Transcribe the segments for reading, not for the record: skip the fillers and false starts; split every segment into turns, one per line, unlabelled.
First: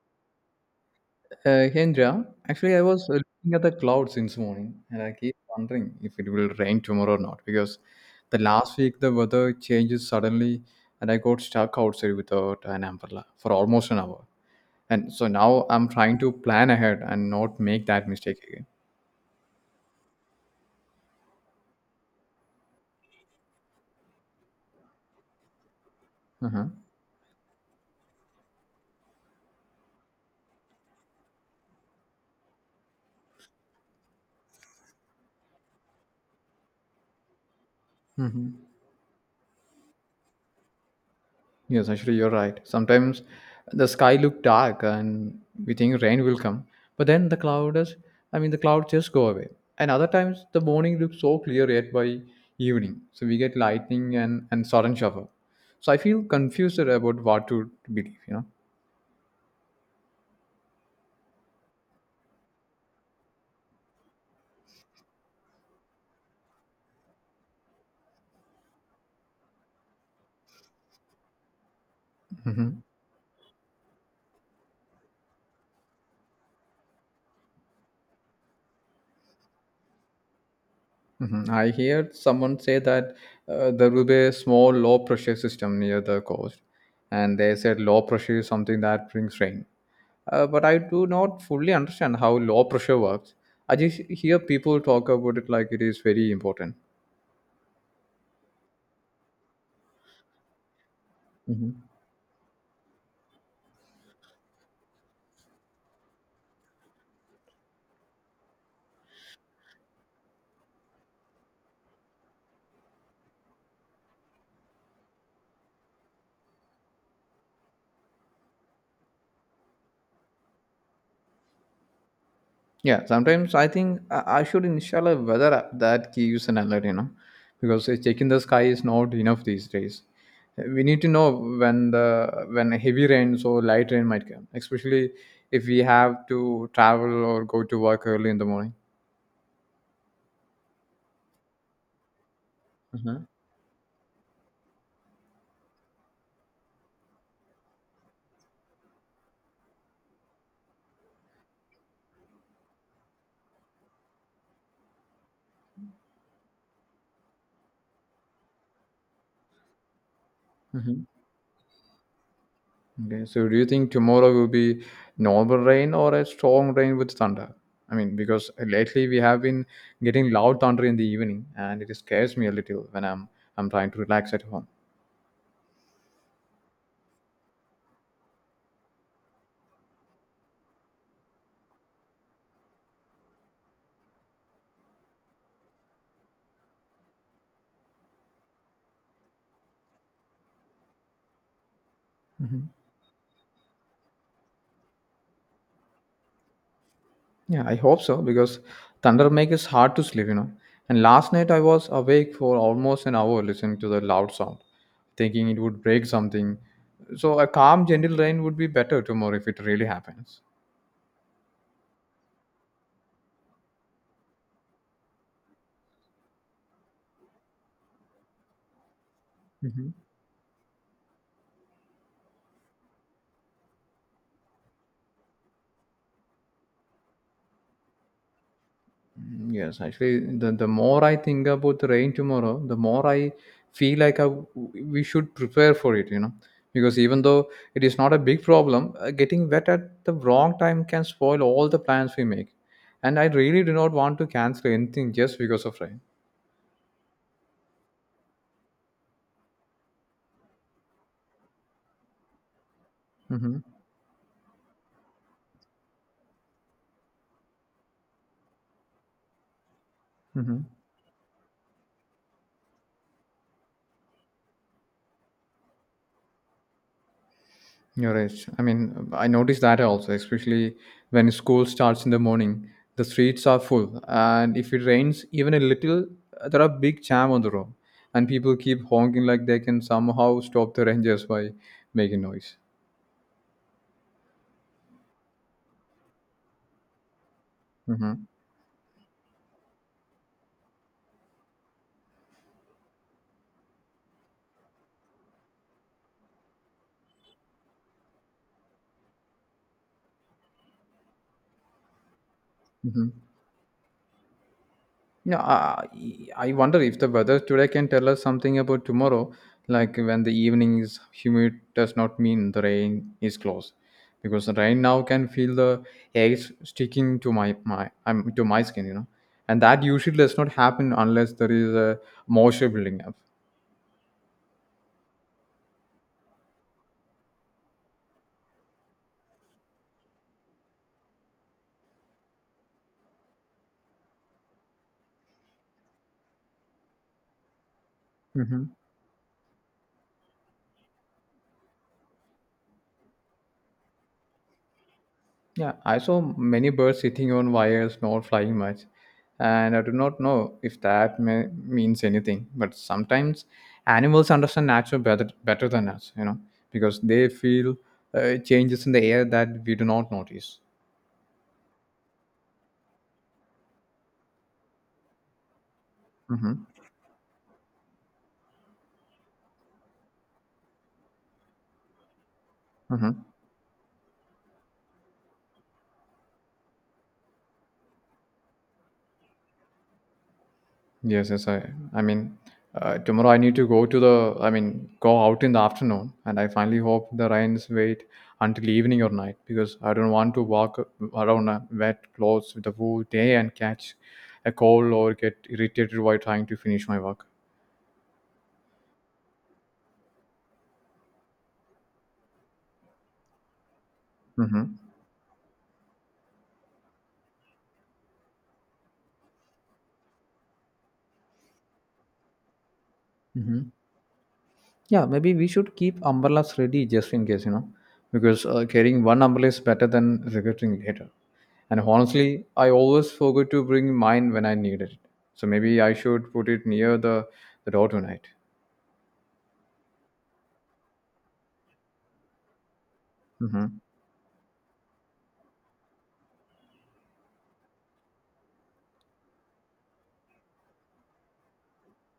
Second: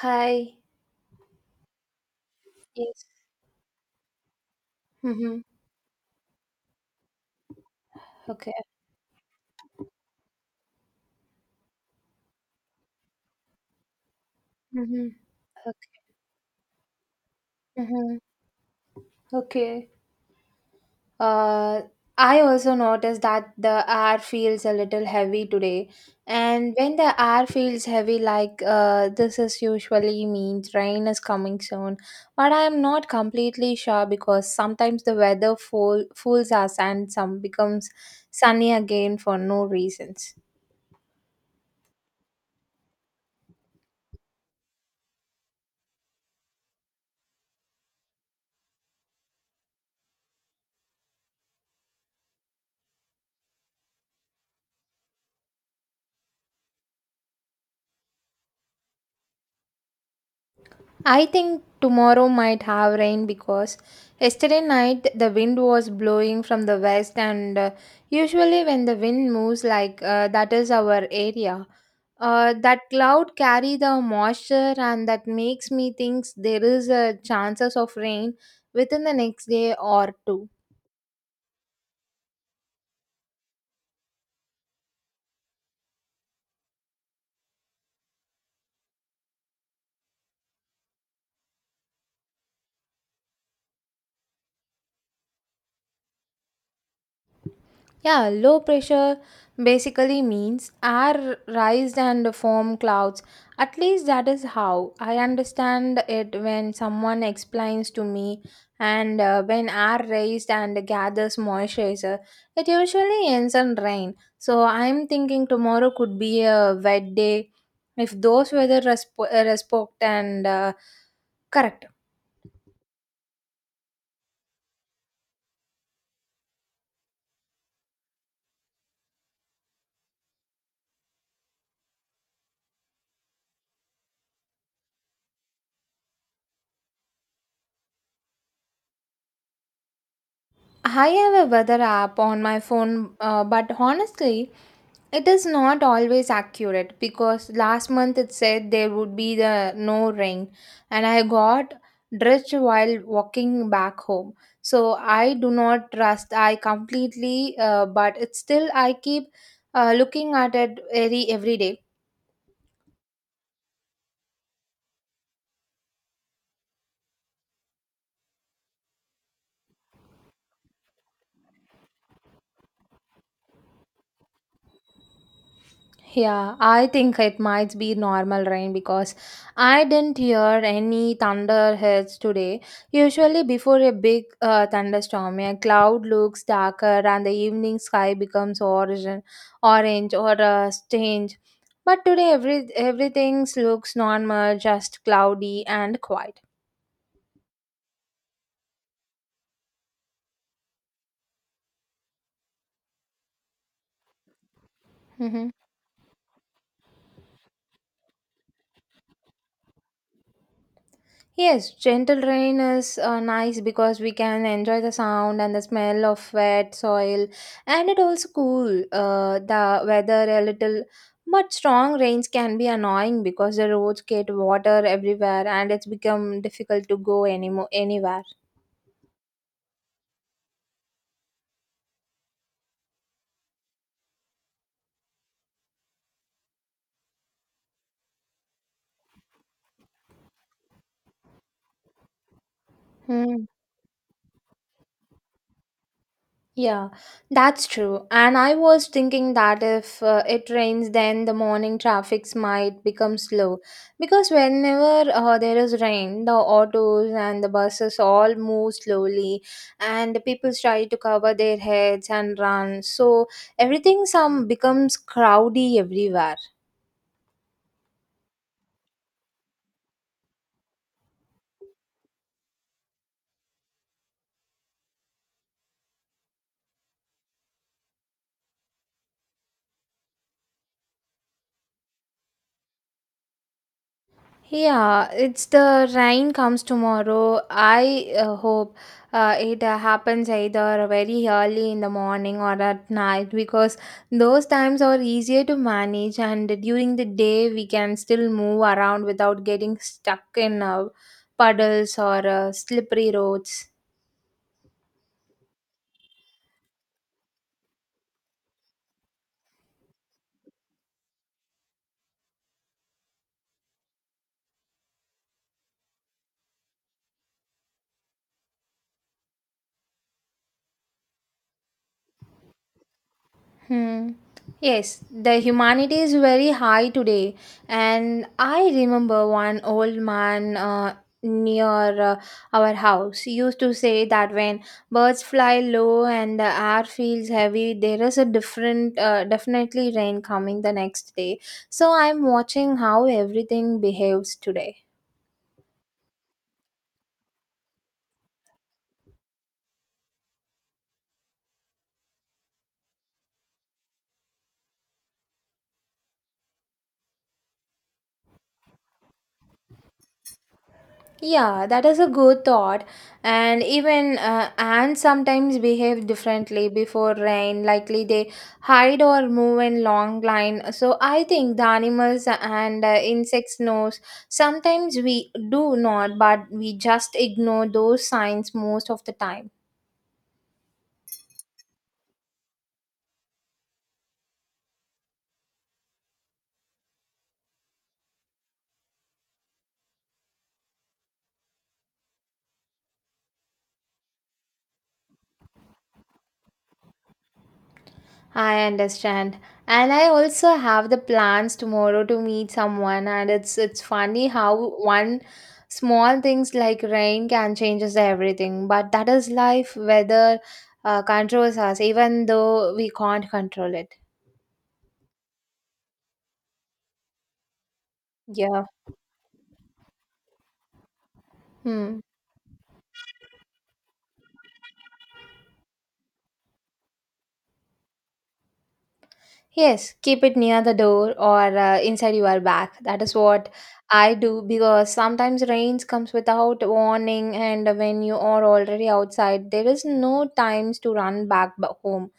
Hi.
Hendra, actually, I
Yes.
was looking at the clouds since morning, and I keep
Mm-hmm.
wondering if it will rain tomorrow or not. Because the
Okay.
last week the weather changes suddenly, and I got stuck outside without an umbrella for almost an hour.
Mm-hmm.
And so now
Okay.
I'm trying to plan ahead and not make that
Mm-hmm.
mistake again.
Okay. Uh, I also noticed that the air feels a little heavy today.
Uh-huh.
And when the air feels heavy, like this is usually means rain is coming soon. But I am not completely sure because sometimes the weather fools us and some becomes
Hmm.
sunny again for no reasons.
Yes, actually, you're right. Sometimes the sky look dark and we think rain will come, but then the clouds, I mean, the clouds just go away. And other times the morning looks so clear yet by evening, so we get lightning and sudden shower. So I feel confused about what to believe.
I think tomorrow might have rain because yesterday night the wind was blowing from the west, and usually when the wind moves like that is our area.
Mhm.
That cloud carry the moisture and that makes me think there is a chances of rain within the next day or two.
Mhm. I heard someone say that there will be a small low pressure system near the coast, and they said low pressure is something that brings rain. But I do not fully understand how low pressure works. I just hear people talk about it like it is very important.
Yeah, low pressure basically means air
Mhm.
rise and form clouds. At least that is how I understand it when someone explains to me. And when air raised and gathers moisturizer, it usually ends in rain. So I'm thinking tomorrow could be a wet day if those weather respect and correct.
Yeah, sometimes I think I should install a weather app that gives an alert, because checking the sky is not enough these days. We need to know when heavy rains or light rain might come, especially if we have to travel or go to work early in the morning.
I have a weather app on my phone,
Hmm.
but honestly, it is not always accurate because last month it said there would be the no rain, and I got drenched while walking back home. So I do not trust I completely, but it's still I keep looking at it
Hmm.
every day.
Okay, so do you think tomorrow will be normal rain or a strong rain with thunder? I mean, because lately we have been getting loud thunder in the evening, and it scares me a little when I'm trying to relax at home.
Yeah, I think it might be normal rain because I didn't hear any thunder hits today. Usually, before a big thunderstorm, a cloud looks darker and the evening sky becomes orange, or strange. But today, everything looks normal, just cloudy and quiet.
Yeah, I hope so because thunder make is hard to sleep. And last night I was awake for almost an hour listening to the loud sound, thinking it would break something. So a calm, gentle rain would be better tomorrow if it really happens.
Yes, gentle rain is nice because we can enjoy the sound and the smell of wet soil, and it also cool the weather a little. But strong rains can be annoying because the roads get water everywhere and it's become difficult to go anymore anywhere.
Mm, yes, actually, the more I think about the rain tomorrow, the more I feel like we should prepare for it. Because even though it is not a big problem, getting wet at the wrong time can spoil all the plans we make. And I
Hmm.
really do not want to cancel anything just because of rain.
Yeah, that's true. And I was thinking that if it rains, then the morning traffics might become
Mm-hmm.
slow. Because whenever there is rain, the autos and the buses all move slowly, and the people
Mm-hmm.
try to cover their heads and run. So everything some becomes crowdy everywhere.
You're right. I mean, I noticed that also, especially when school starts in the morning. The streets are full, and if it rains even a little, there are big jam on the road, and people keep honking like they can somehow stop the rangers by making noise.
Yeah, it's the rain comes tomorrow. I
Mm-hmm.
hope it happens either very early in the morning or at night because those times are easier to manage, and during the day, we can still move around without getting stuck in puddles or
Mm-hmm.
slippery roads.
No, I wonder if the weather today can tell us something about tomorrow. Like when the evening is humid, does not mean the rain is close, because the rain now can feel the air sticking to my skin, and that usually does not happen unless there is a moisture building up.
Hmm. Yes, the humanity is very high today, and I remember one old man near our house used to say that when birds fly low and the air feels heavy, there is a
Hmm.
different, definitely rain coming the next day. So I'm watching how everything behaves today.
Yeah, I saw many birds sitting on wires, not flying much, and I do not know if means anything. But sometimes animals understand nature better than us, because they feel changes in the air that we do not notice.
Yeah, that is a good thought. And even ants sometimes behave
Mm-hmm.
differently before rain. Likely they hide or move in long line. So I think the animals and
Mm-hmm.
insects knows. Sometimes we do not, but we just ignore those signs most of the time.
Yes, yes, I mean, tomorrow I need to go to I mean, go out in the afternoon, and I finally hope the rains wait until evening or night because I don't want to walk around wet clothes with the whole day and catch a cold or get irritated while trying to finish my work.
I understand. And I also have the plans tomorrow to meet someone and it's funny how
Mm-hmm.
one small things like rain can changes everything. But that is life weather controls us even though we can't
Mm-hmm.
control it.
Yeah, maybe we should keep umbrellas ready just in case, because
Yeah.
carrying one umbrella is better than regretting later. And
Hmm.
honestly, I always forget to bring mine when I needed it. So maybe I should put it near the door tonight.
Yes, keep it near the door or inside your bag. That is what
Hmm.
I do because sometimes rains comes without warning and when you are already outside there is no times to run back home.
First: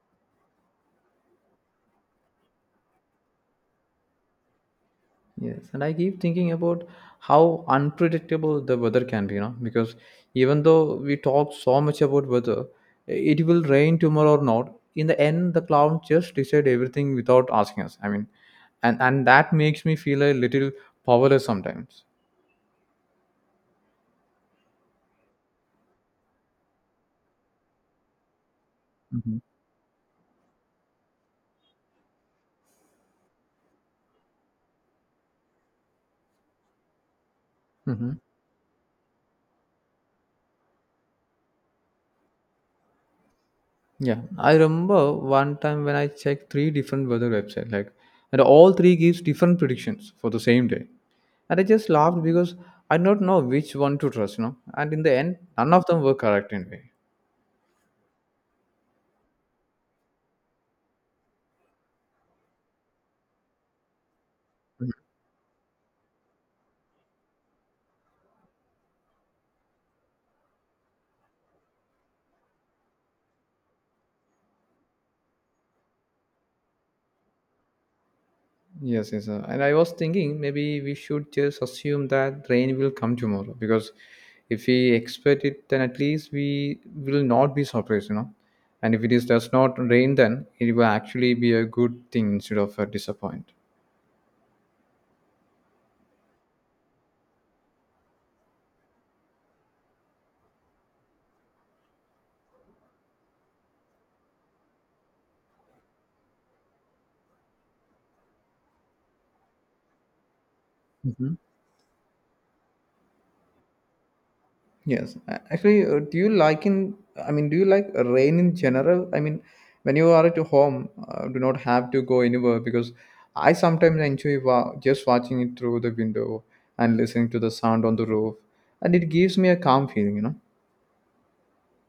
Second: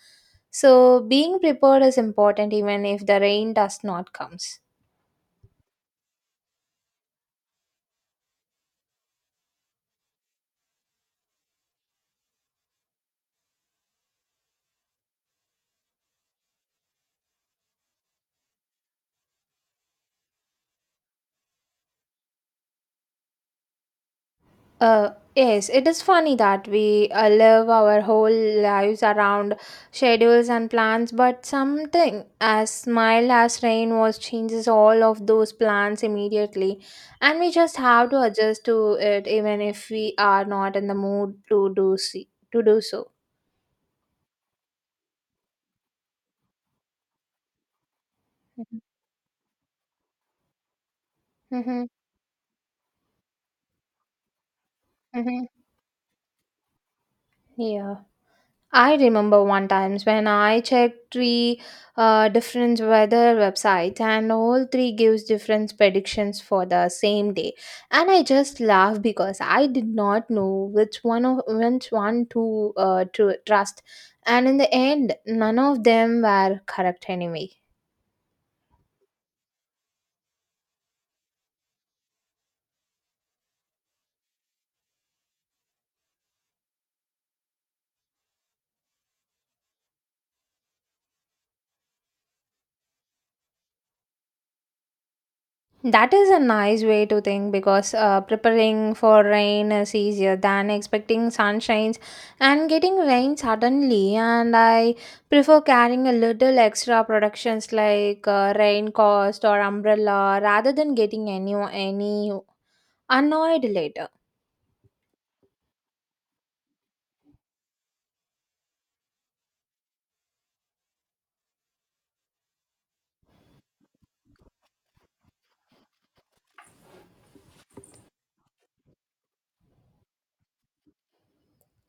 So being prepared is important even if the rain does not comes.
Yes, and I keep thinking about how unpredictable the weather can be, because even though we talk so much about weather, it will rain tomorrow or not. In the end, the cloud just decide everything without asking us. I mean, and that makes me feel a little powerless sometimes.
Yes, it is funny that we live our whole lives around schedules and plans, but something as smile as rain was changes all of those plans immediately, and we just have
Hmm.
to adjust to it even if we are not in the mood to do so.
Yeah, I remember one time when I checked three different weather websites, like, and all
Mm-hmm.
three gives different predictions for the same day, and I just laughed because I don't know which one to trust. And in the end,
Mm-hmm.
none of them were correct anyway.
Yeah. I remember one times when I checked three different weather websites and all three gives different predictions for the same day and I just laughed because I did not know which one to trust and in the end none of them were correct anyway.
Yes, yes, and I was thinking maybe we should just assume that rain will come tomorrow because if we expect it, then at least we will not be surprised. And if it is does not rain, then it will actually be a good thing instead of a disappointment.
That is a nice way to think because preparing for rain is easier than expecting sunshines and getting rain suddenly. And I prefer carrying a little extra productions like rain cost or umbrella rather than getting any annoyed later.
Yes, actually, do you like in? I mean, do you like rain in general? I mean, when you are at home, do not have to go anywhere because I sometimes enjoy just watching it through the window and listening to the sound on the roof, and it gives me a calm feeling.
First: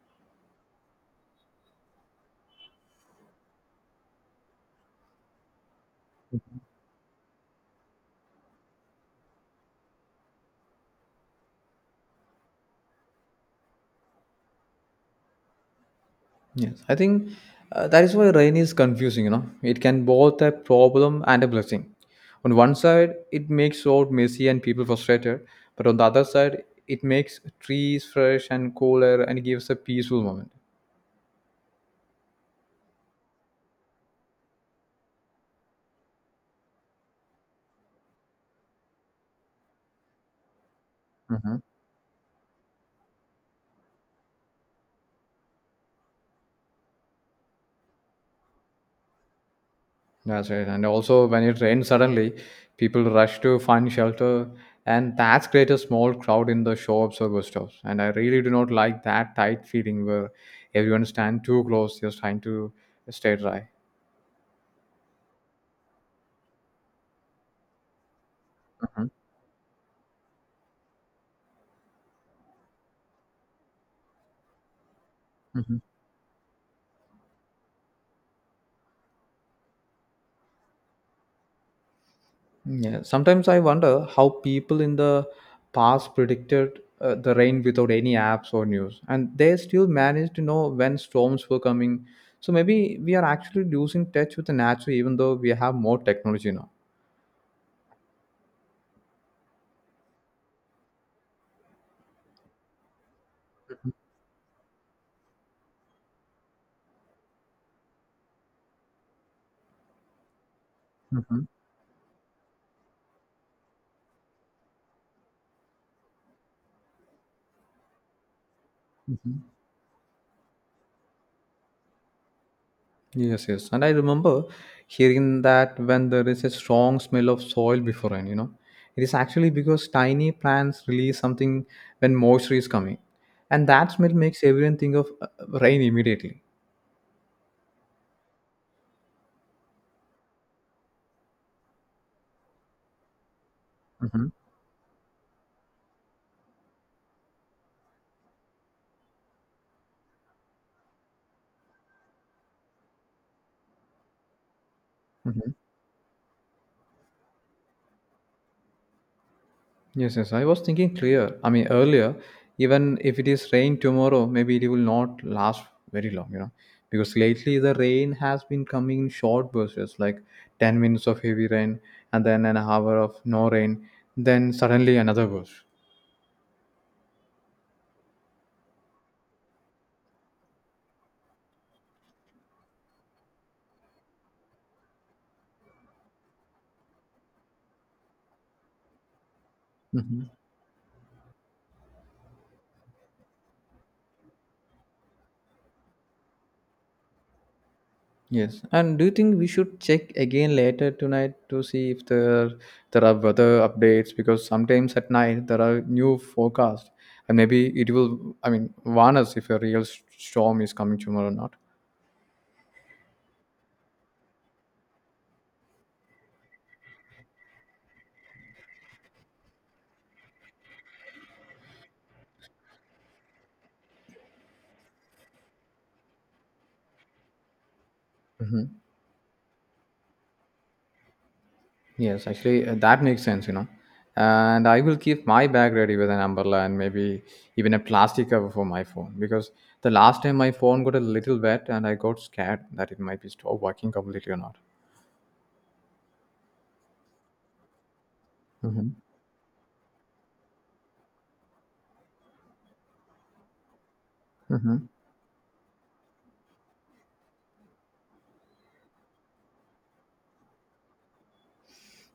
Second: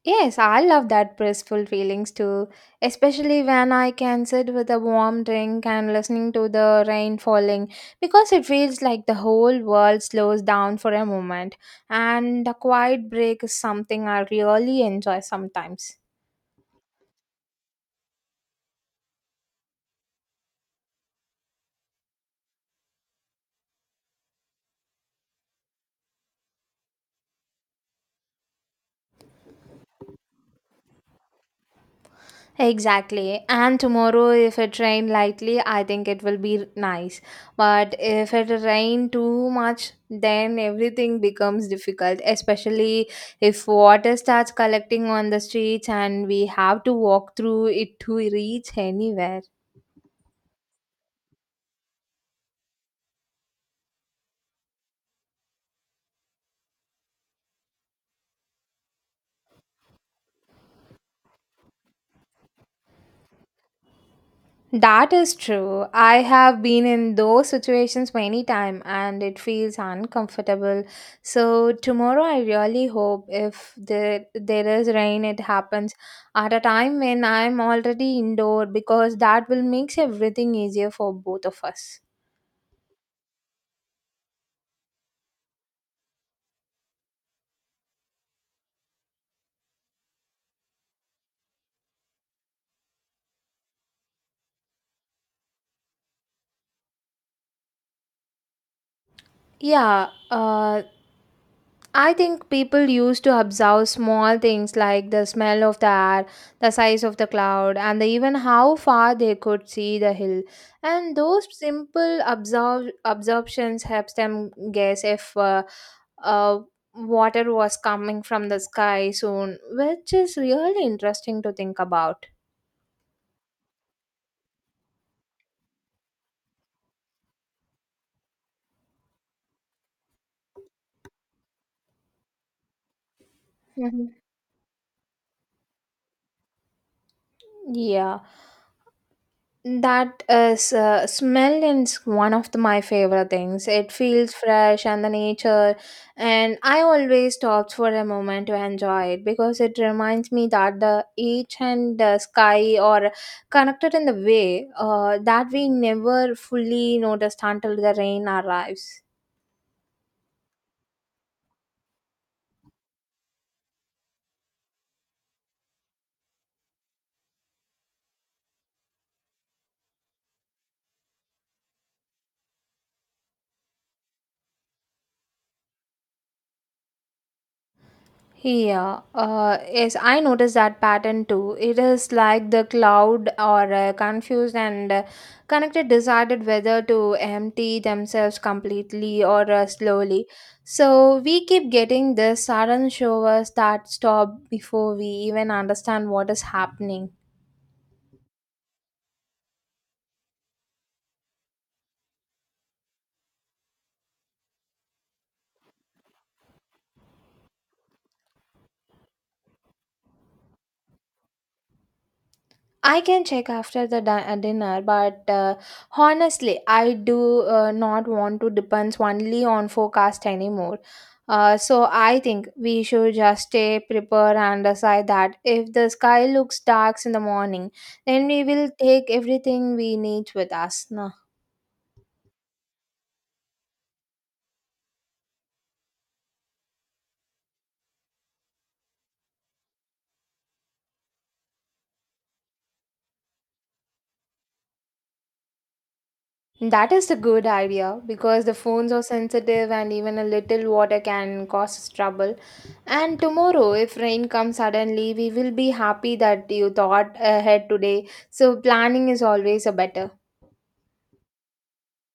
Yes, I love that blissful feelings too, especially when I can sit with a warm drink and listening to the rain falling because it feels like the whole world slows down for a moment and a quiet break is something I really enjoy sometimes.
Yes, I think that is why rain is confusing. It can both a problem and a blessing. On one side, it makes road messy and people frustrated, but on the other side, it makes trees fresh and cooler and gives a peaceful moment.
Exactly. And tomorrow, if it rain lightly, I think it will be nice. But if it rain too much, then everything
Mhm.
becomes difficult, especially if water starts collecting on the streets and we have to walk through it to reach anywhere.
That's right. And also, when it rains suddenly, people rush to find shelter, and that's create a small crowd in the shops or bus stops. And I really do not like that tight feeling where everyone stand too close, just trying to stay dry.
That is true. I have been in those situations many times
Mhm.
and it feels uncomfortable. So tomorrow I really hope if there is rain it
Mhm.
happens at a time when I'm already indoor because that will makes everything easier for both of us.
Yeah. Sometimes I wonder how people in the past predicted the rain without any apps or news, and they still managed to know when storms were coming. So maybe we are actually losing touch with the nature, even though we have more technology now.
Yeah, I think people used to observe small things like the smell of the air, the size of the cloud, and even how far they could see the hill. And
Mhm.
those simple absorb absorptions helps them guess if uh, water was coming from the sky
Mhm.
soon, which is really interesting to think about.
Yes, yes. And I remember hearing that when there is a strong smell of soil before rain, it is actually because tiny plants release something when moisture is coming. And that
Mhm.
smell makes everyone think of rain immediately.
Yeah. That is smell is my favorite things. It feels fresh and the nature, and I always stop for a moment to enjoy it because it reminds me that the earth and the sky are connected in the way that
Mhm.
we never fully noticed until the rain arrives.
Yes, yes. I was thinking clear. I mean, earlier, even if it is rain tomorrow, maybe it will not last very long, because lately the rain has been coming in short bursts, like 10 minutes of heavy rain and then an hour of no rain, then suddenly another burst.
Yeah, yes, I noticed that pattern too. It is like the cloud or confused and connected decided whether to empty themselves completely or slowly.
Hmm.
So we keep getting this sudden showers that stop before we even understand what is happening.
Yes. And do you think we should check again later tonight to see if there are weather updates? Because sometimes at night there are new forecasts, and maybe it will, I mean, warn us if a real storm is coming tomorrow or not.
I can check after the dinner, but honestly, I do not want to depend only on forecast anymore. So I think we should just stay prepared and decide that if the sky looks dark in the morning, then we will
Mhm.
take everything we need with us.
Yes, actually, that makes sense. And I will keep my bag ready with an umbrella and maybe even a plastic cover for my phone because the last time my phone got a little wet and I got scared that it might be stopped working completely or not.
That is a good idea because the
Hmm.
phones are sensitive and even a little water can cause us trouble. And tomorrow, if rain comes
Hmm.
suddenly, we will be happy that you thought ahead today. So, planning is always a better.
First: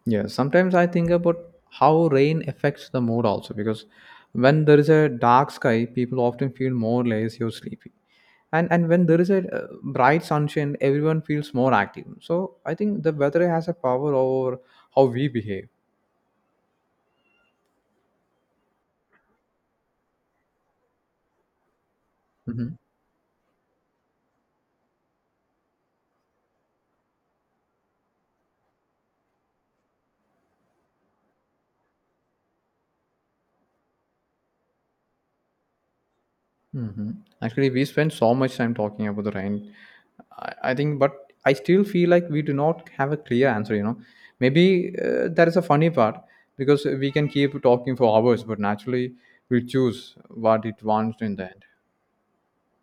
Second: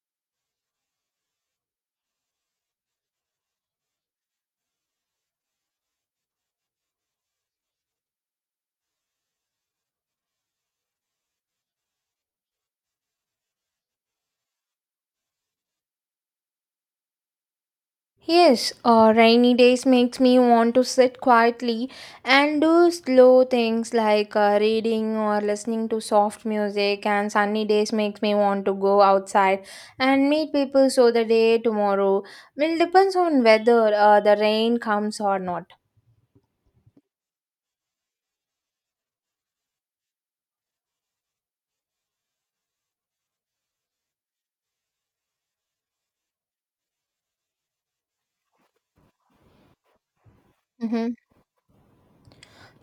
Yeah, sometimes I think about how rain affects the mood also because when there is a dark sky, people often feel more lazy or sleepy. And when there is a bright sunshine, everyone feels more active. So I think the weather has a power over how we behave.
Yes, rainy days makes me want to sit quietly and
Mhm,
do slow things like reading or listening to soft music. And sunny days makes me want to go outside and meet people. So the day tomorrow will depends on whether the rain comes or not.
mhm. Actually, we spend so much time talking about the rain. I think, but I still feel like we do not have a clear answer. Maybe that is a funny part because we can keep talking for hours, but naturally we choose what it
Mhm.
wants in the end.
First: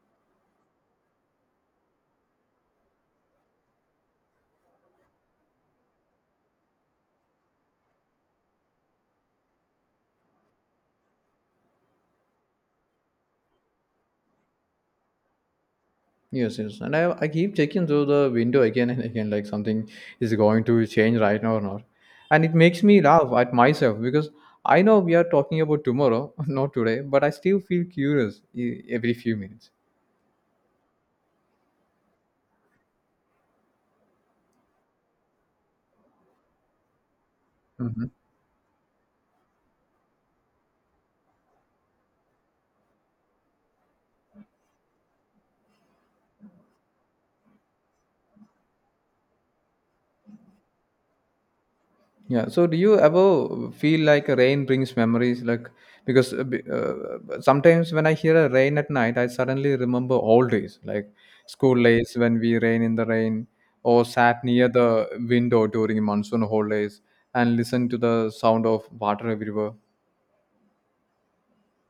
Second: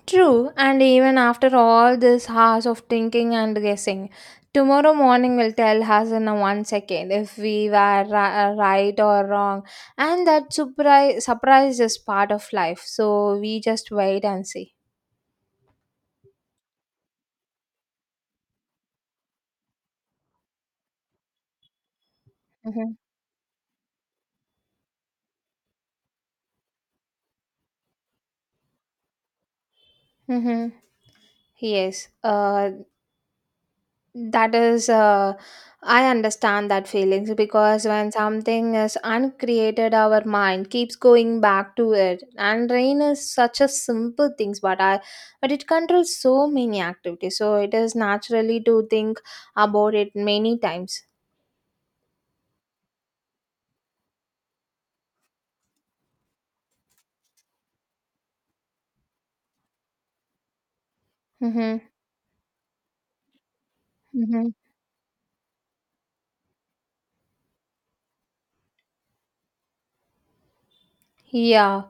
True, and even after all this hours of thinking and guessing, tomorrow morning will tell us in a 1 second if we were right or wrong, and that surprise is part of life. So we just wait and see.
Yes, yes. And I keep checking through the window again and again, like something is going to change right now or not. And it makes
Mm-hmm.
me laugh at myself because I know we are talking about tomorrow, not today, but I still feel curious every few minutes.
Mm-hmm. Yes. That is, uh, I understand that feelings because when something is uncreated, our mind keeps going back to it. And rain is such a simple things, but it controls so many activities. So it is naturally to think about it many times.
Yeah. So, do you ever feel like rain brings memories? Like, because sometimes when I hear a rain at night, I suddenly remember old days, like
Mm-hmm.
school days when we rain in the rain, or sat
Mm-hmm.
near the window during monsoon holidays and listened to the sound of water everywhere.
Yeah.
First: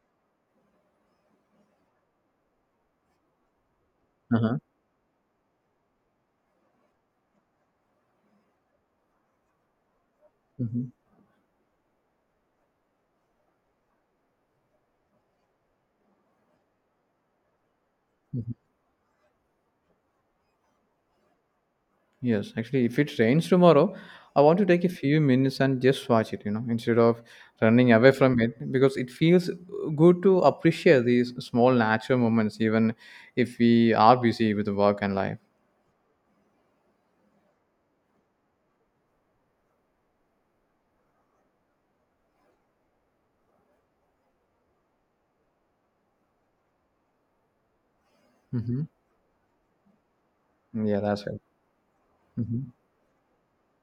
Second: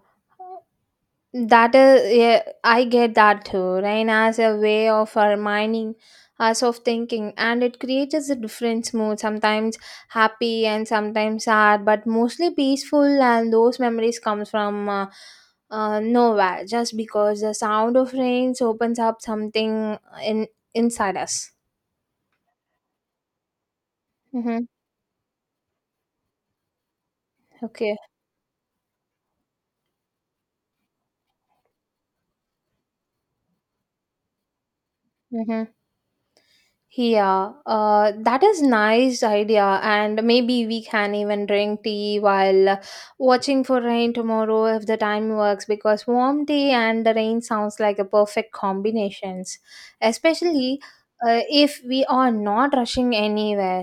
That is, yeah, I get that too. Rain as a
Uh-huh.
way of reminding us of thinking, and it creates a different mood sometimes happy and
Hmm.
sometimes sad, but mostly peaceful. And those memories come from nowhere just because the sound of rains opens up something in inside us.
Yes, actually, if it rains tomorrow, I want
Mm-hmm.
to take a few minutes and just watch it, instead of running
Okay.
away from it because it feels good to appreciate these small natural moments, even if we are busy with work and life.
Mm-hmm. Yeah, that is nice idea, and maybe we can even drink tea while watching for rain tomorrow if the time works. Because warm tea and the rain sounds like a perfect
Hmm.
combinations, especially
Yeah, that's right.
if we are
Mm-hmm.
not rushing anywhere.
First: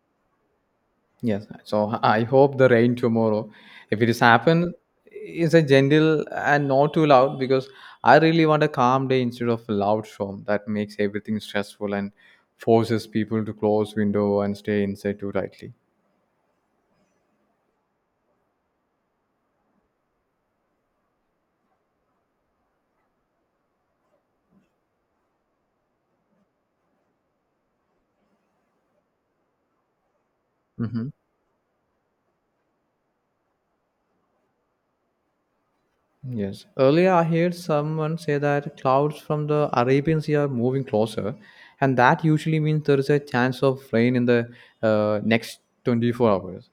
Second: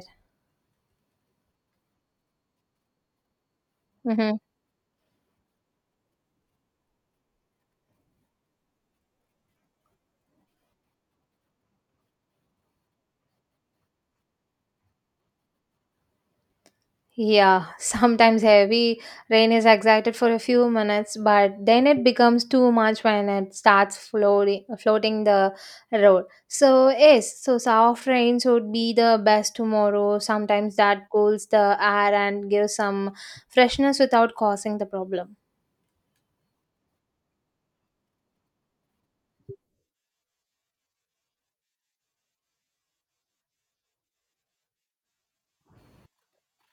Yes. So I hope the rain tomorrow, if it is
Mhm.
happen, is a gentle and not too loud because I really want a calm day instead of a loud storm that makes everything stressful and forces people to close window and stay inside too tightly.
Yeah, sometimes heavy rain is excited for a few minutes, but then it becomes too much when it starts floating the road. So yes, so soft rains would be the best tomorrow. Sometimes
Hmm.
that cools the air and gives some freshness without causing the problem.
Yes. Earlier, I heard someone say that clouds from the Arabian Sea are moving closer, and that usually means there is a chance of rain in the next 24 hours.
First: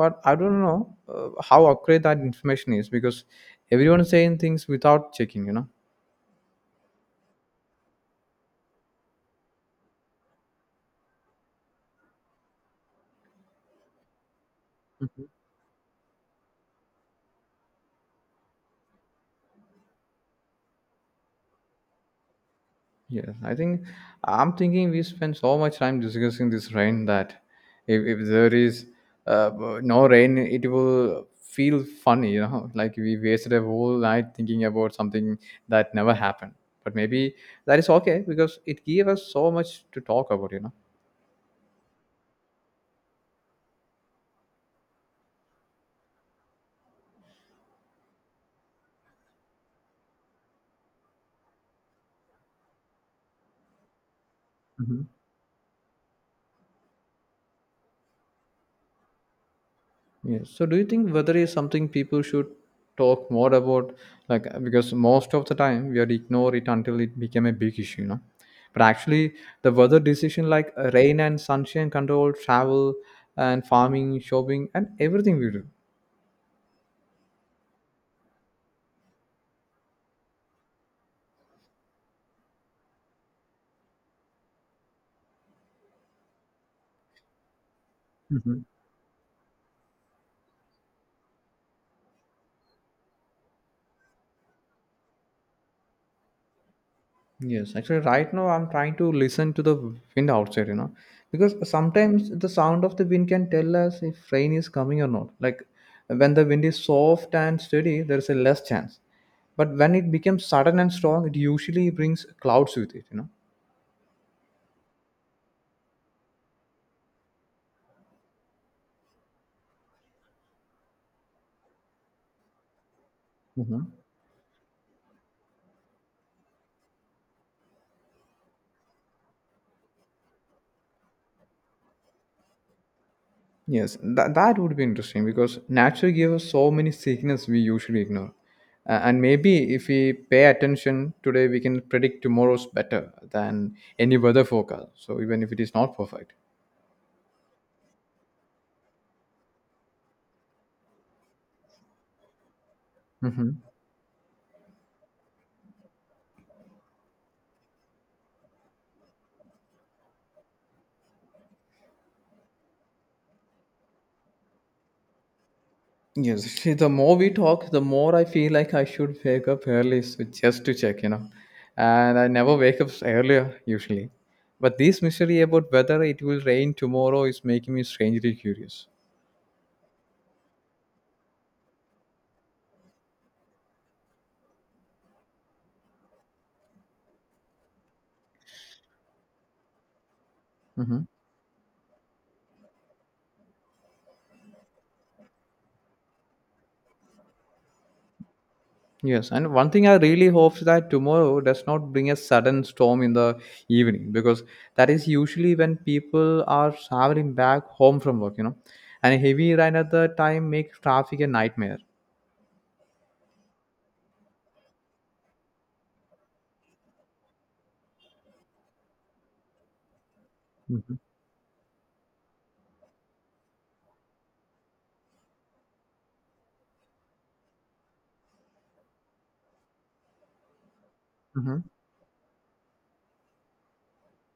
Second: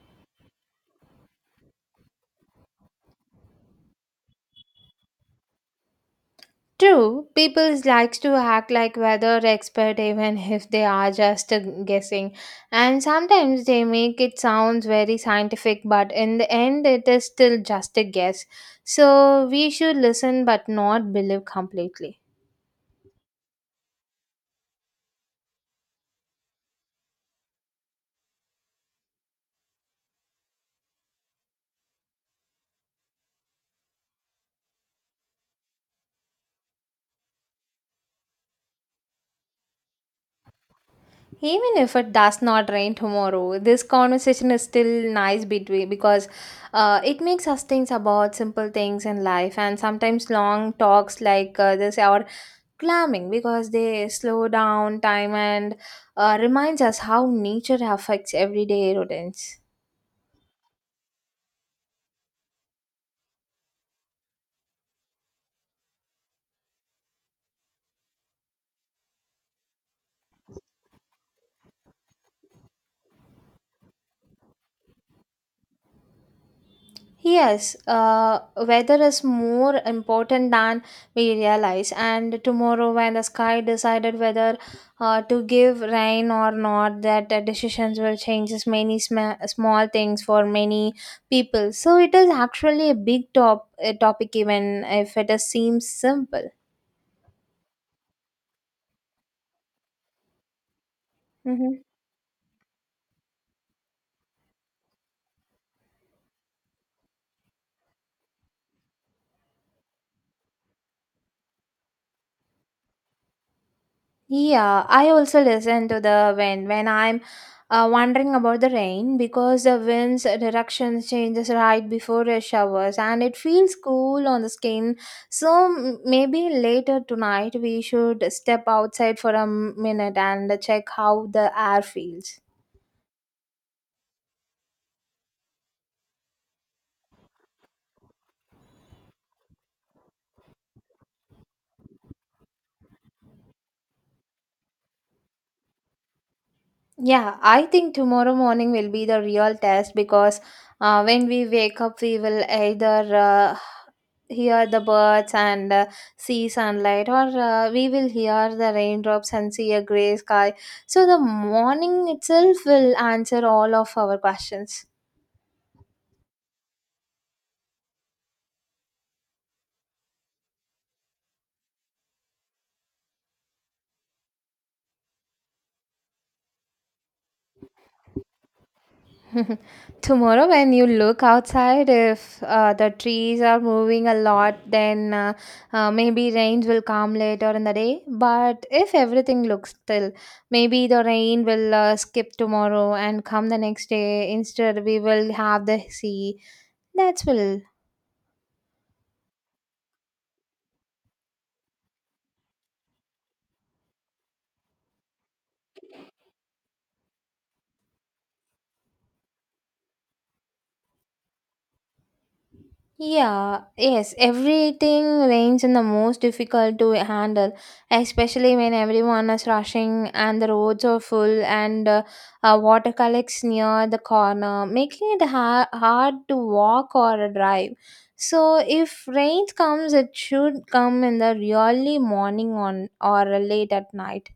But I don't know how accurate that information is because everyone's saying things, without checking, you know.
True, people likes to act like weather expert even if they are just guessing. And sometimes they make it sounds very scientific, but in the end it is still just a guess. So we should listen but not believe completely.
Yes, I think I'm thinking we spend so much time discussing this rain that if there is uh, no rain, it will feel funny, like we wasted a whole night thinking about something that never happened. But maybe that is okay because it gave us so much to talk about.
Even if it does not rain tomorrow, this conversation is still nice between because it makes us think about simple things in life and sometimes long talks like this are climbing because they slow down
Mhm.
time and reminds us how nature affects everyday routines.
Yes. So, do you think weather is something people should talk more about? Like, because most of the time we are ignore it until it became a big issue. But actually, the weather decision like rain and sunshine control, travel and farming, shopping, and everything we do.
Yes, weather is more important than we realize. And tomorrow, when the sky decided whether to give rain or not, that decisions will change
Mhm.
as many small things for many people. So it is actually a big topic, even if it is, seems simple.
Yes, actually, right now I'm trying to listen to the wind outside, because
Mhm.
sometimes the sound of the wind can tell us if rain is coming or not. Like when the wind is soft and steady, there is a less chance. But when it becomes sudden and strong, it usually brings clouds with it.
Yeah, I also listen to the wind when I'm wondering about the rain because the wind's direction changes right before the showers and it feels
Mhm.
cool on the skin. So maybe later tonight we should step outside for a minute and check how the air feels.
Yes, that would be interesting because nature gives us so many signals we usually ignore. And maybe if we pay attention today, we can predict tomorrow's better than any weather forecast. So even if it is not perfect.
Yeah, I think tomorrow morning will be the real test because when we wake up, we will either
Hmm.
hear the birds and see sunlight, or we will hear the raindrops and see a gray sky. So, the morning itself will answer all of our questions.
Yes, see, the more we talk, the more I feel like I should wake up early so just to check. And I never wake up earlier usually. But this mystery about whether it will rain tomorrow is making me strangely curious.
Tomorrow, when you look outside, if the trees are moving a lot, then maybe rains will come later in the day. But if everything looks still, maybe the
Hmm.
rain will skip tomorrow and come the next day. Instead, we will have the sea. That's will.
Yes, and one thing I really hope is that tomorrow does not bring a sudden storm in the evening because that is usually when people are traveling back home from work. And a heavy rain at the time makes traffic a nightmare.
Yeah, yes, everything rains in the most difficult to handle, especially when everyone is rushing and the roads are full and water collects near the corner, making it hard to walk or drive. So, if rain comes, it should come in the
Hmm.
early morning on or late at night.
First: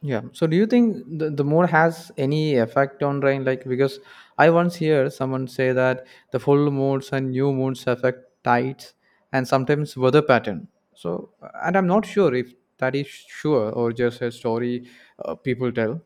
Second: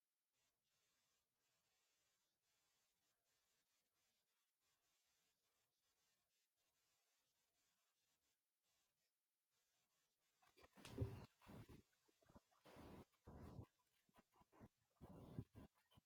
Yeah. So do you think the moon has any effect on rain? Like because I once hear someone say that the full moons and new moons affect tides and sometimes weather pattern. So, and I'm not sure if that is sure or just a story people tell.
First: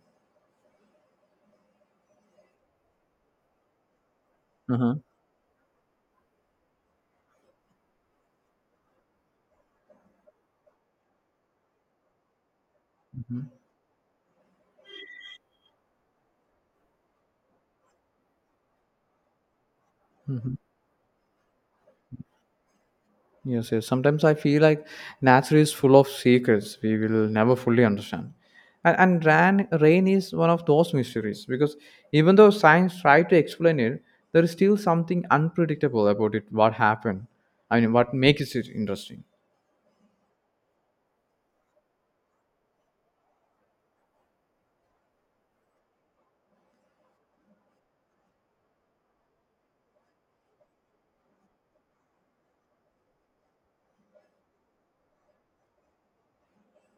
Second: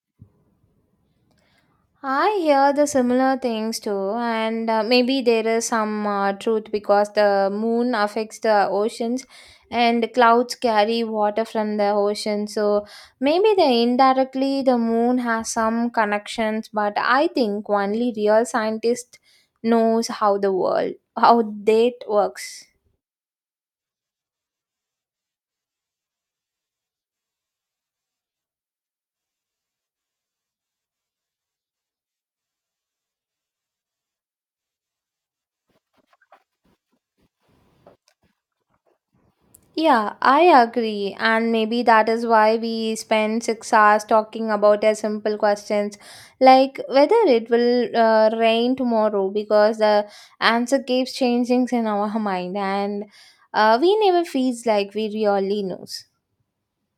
I hear the similar things too, and
Uh-huh.
maybe there is some truth because the moon affects the oceans and clouds carry water from the ocean. So maybe the indirectly the moon has some connections, but I think only real scientist knows how the world how that works.
Yes, yes. Sometimes I feel like nature is full of secrets we will never fully understand. And ran, rain is one of those mysteries because even though science tried to explain it, there is still something unpredictable about it, what happened. I mean, what makes it interesting.
Yeah, I agree. And maybe that is why we spend 6 hours talking about a simple questions like whether it will rain tomorrow because the answer keeps changing in our mind and we never feels like we really knows.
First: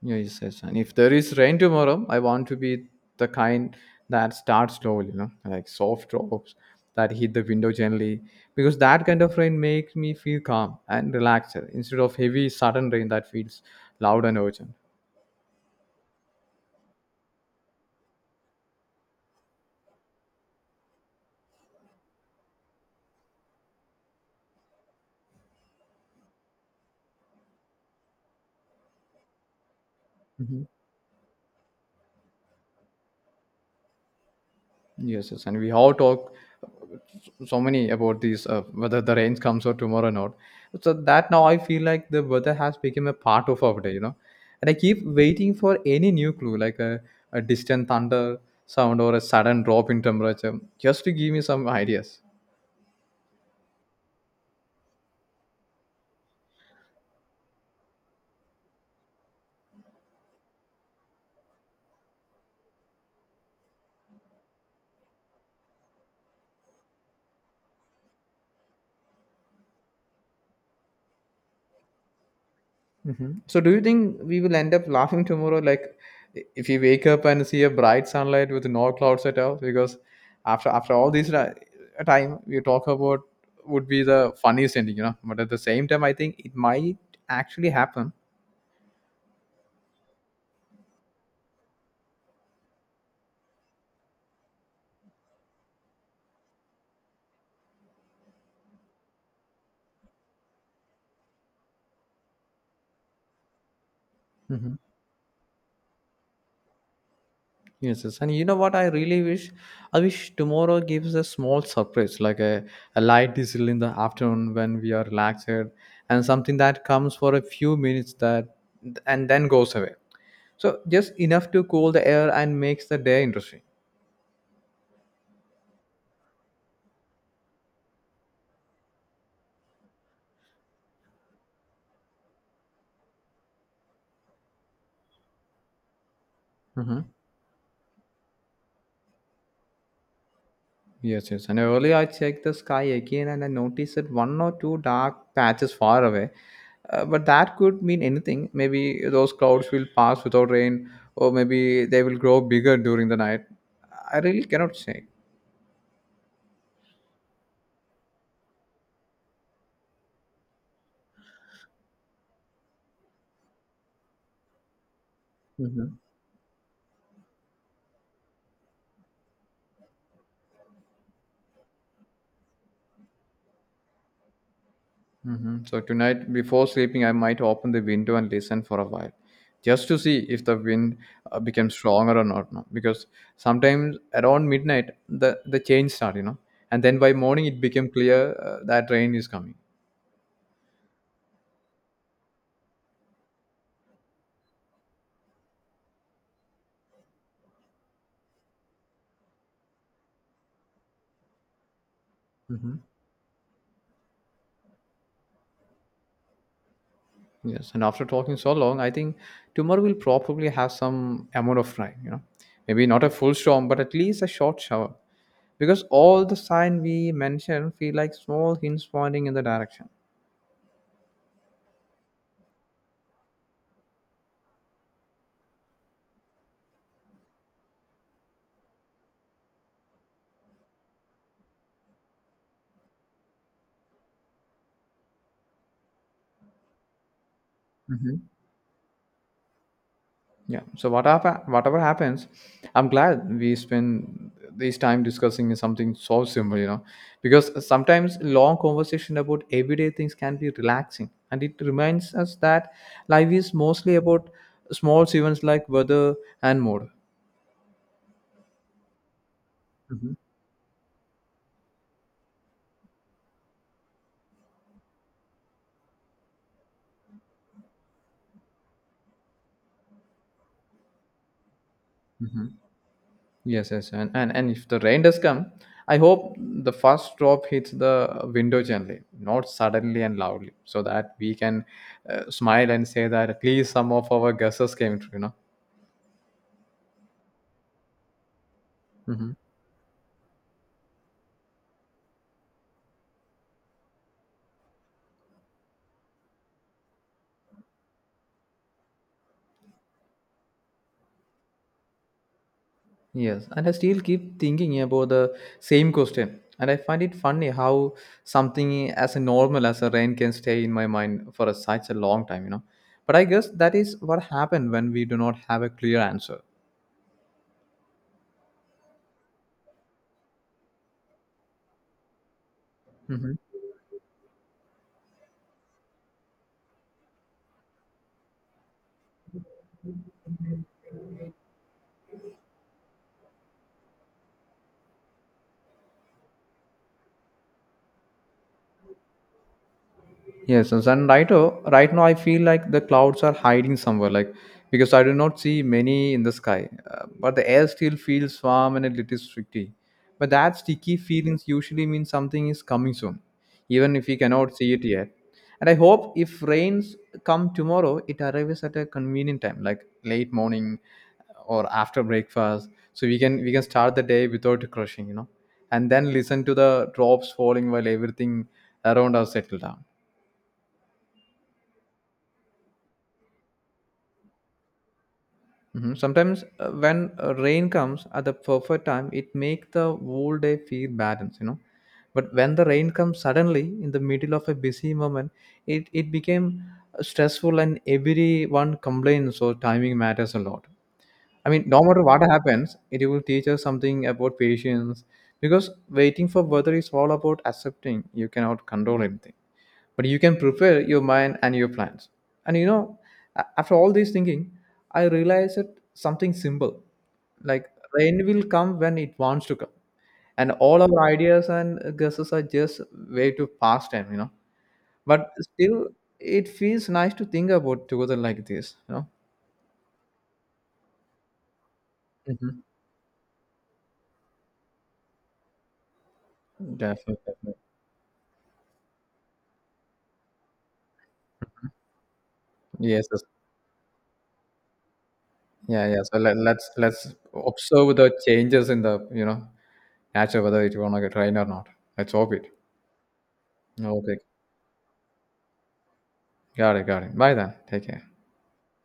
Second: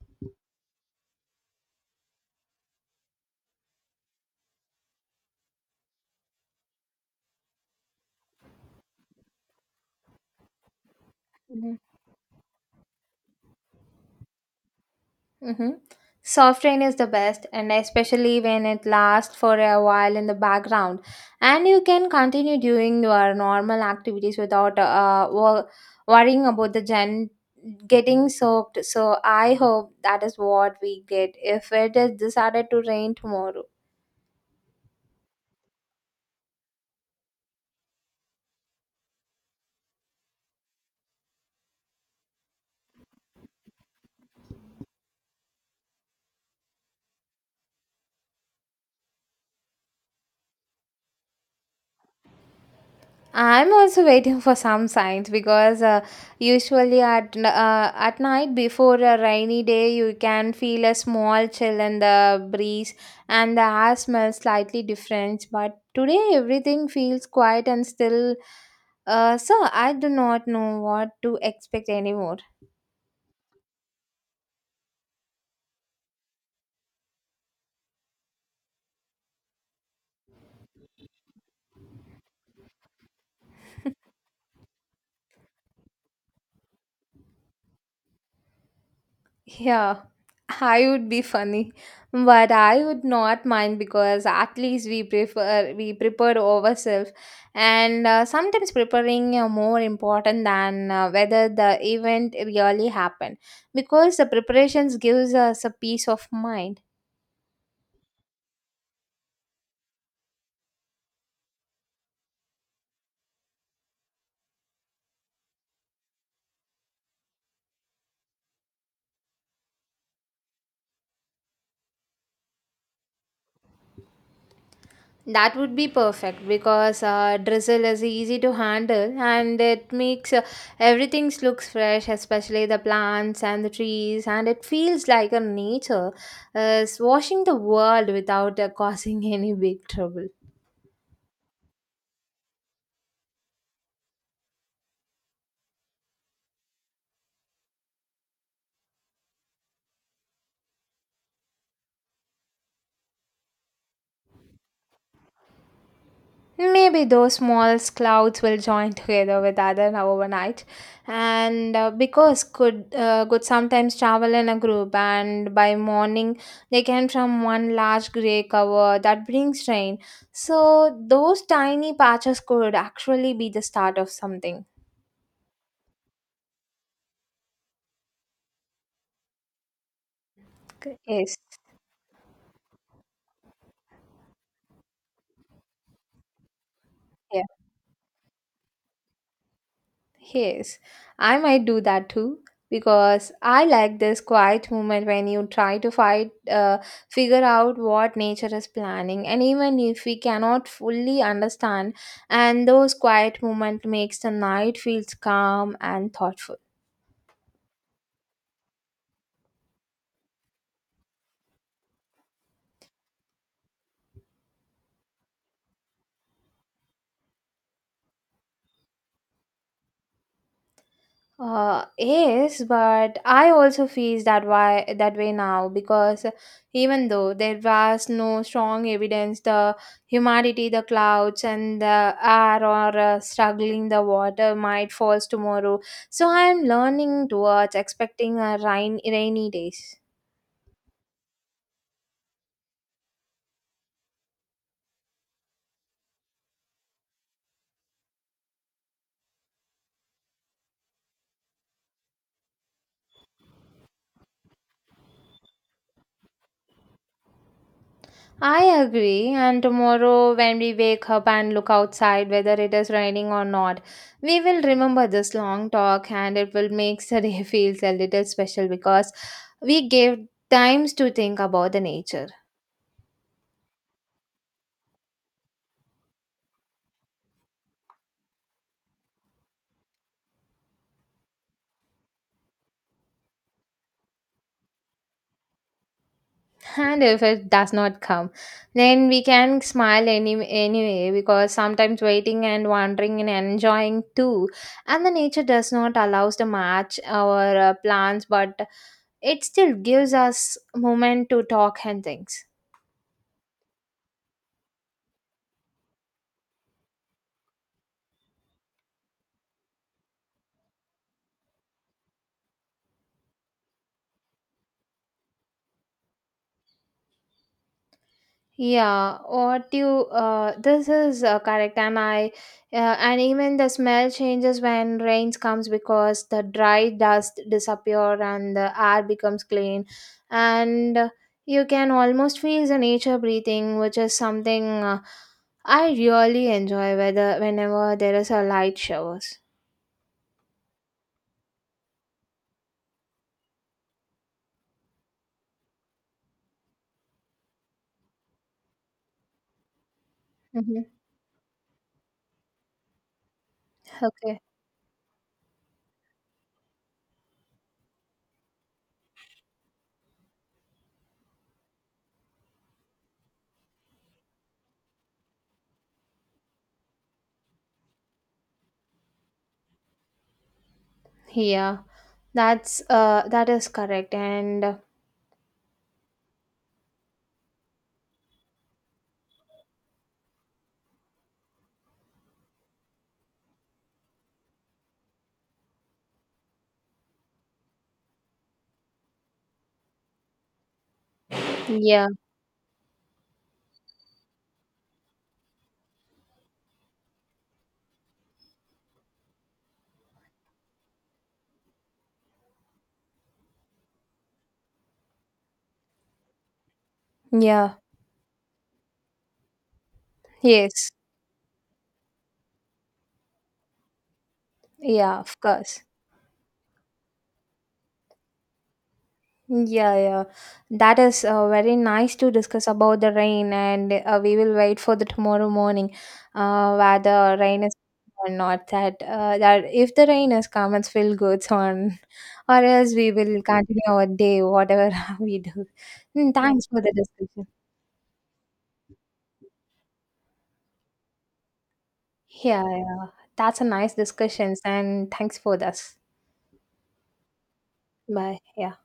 Yes, yes. And if there is rain tomorrow, I want to be the kind that starts slowly, you know, like soft drops that hit the window gently, because that kind of rain makes me feel calm and relaxed instead of heavy, sudden rain that feels loud and urgent.
Mm-hmm. Soft rain is the best, and especially when it lasts for a while in the background, and you can continue doing your normal activities without worrying about the gen getting soaked. So I hope that is
Mhm.
what we get if it is decided to rain tomorrow.
Yes, yes, and we have talked so many about these whether the rains comes or tomorrow or not. So that now I feel like the weather has become a part of our day. And I keep waiting for any new clue, like a distant thunder sound or a sudden drop in temperature, just to give me some ideas.
I'm also waiting for some signs because usually at at night before a rainy day you can feel a small chill in the breeze and the air smells slightly different. But today everything feels quiet and still. So I do not know what to expect anymore.
Mhm. So, do you think we will end up laughing tomorrow? Like, I- if you wake up and see a bright sunlight with no clouds at all, because after all this ti- time we talk about would be the funniest ending. But at the same time, I think it might actually happen.
Yeah, I would be funny, but I would not mind because at least we prepare ourselves, and sometimes preparing more important than whether the event really happened because the
Mhm.
preparations gives us a peace of mind.
Yes, yes. And you know what? I really wish. I wish tomorrow gives a small surprise, like a light drizzle in the afternoon when we are relaxed, and something that comes for a few minutes that and then goes away. So just enough to cool the air and makes the day interesting.
That would be perfect because drizzle is easy to handle and it makes everything looks fresh, especially the plants and the trees, and it feels like a nature is
Hmm.
washing the world without causing any big trouble.
Yes, yes. And earlier I checked the sky again and I noticed that one or two dark patches far away. But that could mean anything. Maybe those clouds will pass without rain, or maybe they will grow bigger during the night. I really cannot say.
Maybe those small clouds will join together with other overnight, and because could sometimes travel in a group, and by
Hmm.
morning they came from one large gray cover that brings rain. So those tiny patches could actually be the start of something.
Mhm. So tonight, before sleeping, I might open the window and listen for a while, just to see if the wind
Yes.
becomes stronger or not. No? Because sometimes around midnight, the change start, and then by
Yeah.
morning it became clear that rain is coming.
Yes, I might do that too because I like this quiet moment when you figure out what nature is planning, and even if we cannot fully understand, and
Hmm.
those quiet moment makes the night feels calm and thoughtful.
Yes, and after talking so long, I think tomorrow will probably have some amount of rain. You know, maybe not a full storm, but at least a short shower, because all the sign we mentioned feel like small hints pointing in the direction.
Yes, but I also feel that why that way now because even though there was no strong evidence, the humidity, the clouds, and the air or struggling the water might falls tomorrow. So I am learning towards
Mhm.
expecting a rainy days.
Yeah. So what hap- whatever happens, I'm glad we spend this time discussing something so simple, because sometimes long conversation about everyday things can be relaxing, and it reminds us that life is mostly about small events like weather and mood.
I agree. And
Mhm,
tomorrow, when we wake up and look outside, whether it is raining or not, we will remember this long talk and it will make the day feels a little special because we gave times to think about the nature.
mhm. Yes, yes, and if the rain does come, I hope the first drop hits the window gently, not suddenly and loudly, so that we can smile and say that at least some of our guesses came true. You know.
And if it does not come, then we
Hmm.
can smile anyway because sometimes waiting and wondering and enjoying too. And the nature does not allow us to match our plans, but it still gives us moment to talk and things.
Yes, and I still keep thinking about the same question, and I find it funny how something as normal as a rain can stay in my mind for a, such a long time. But I guess that is what happened when we do not have a clear answer.
Yeah, what you this is correct, and I and
Mm-hmm.
even the smell changes when rains comes because the dry dust disappear and the air becomes clean, and you can almost feel the nature breathing, which is something I really enjoy. Whether whenever there is a light showers.
Yes, yes, and right, right now I feel like the clouds are hiding somewhere, like because I do not see many in the sky. But the air still feels warm and a little sticky. But that
Mm-hmm.
sticky feelings usually means something is coming soon, even if we
Okay.
cannot see it yet. And I hope if rains come tomorrow, it arrives at a convenient time, like late morning or after breakfast, so we can start the day without crushing, and then listen to the drops falling while everything around us settle down.
Yeah, that is correct, and
Mhm. Sometimes when rain comes at the perfect time, it makes the whole day feel balanced. But when the rain comes suddenly in the middle of a busy moment, it became stressful and everyone complains, so timing matters a lot. I mean, no matter
yeah,
what happens, it will teach us something about patience because waiting for weather is all about accepting you cannot control anything, but you can prepare your mind and your plans. And a- after all this thinking, I realized that something simple like
yeah,
rain will come when it wants to come, and all
yes,
our ideas and guesses are just way to pass time,
yeah,
but
of course.
still it feels nice to think about together like this.
Yeah, yeah. That is very nice to
Mm-hmm.
discuss about the rain, and we will wait for the tomorrow morning,
Definitely,
whether
definitely.
rain is or not. That if the rain is come, it's feel good on, or else
Yes,
we
yes.
will continue our day, whatever we do.
Yeah, yeah, so
Mm,
let,
thanks
let's
for the
let's
discussion.
observe the changes in the you know nature whether it wanna get rain or not. Let's hope it.
Yeah, yeah. That's a nice
Okay.
discussions, and thanks for this.
Got it, got it. Bye then. Take care.
Bye. Yeah.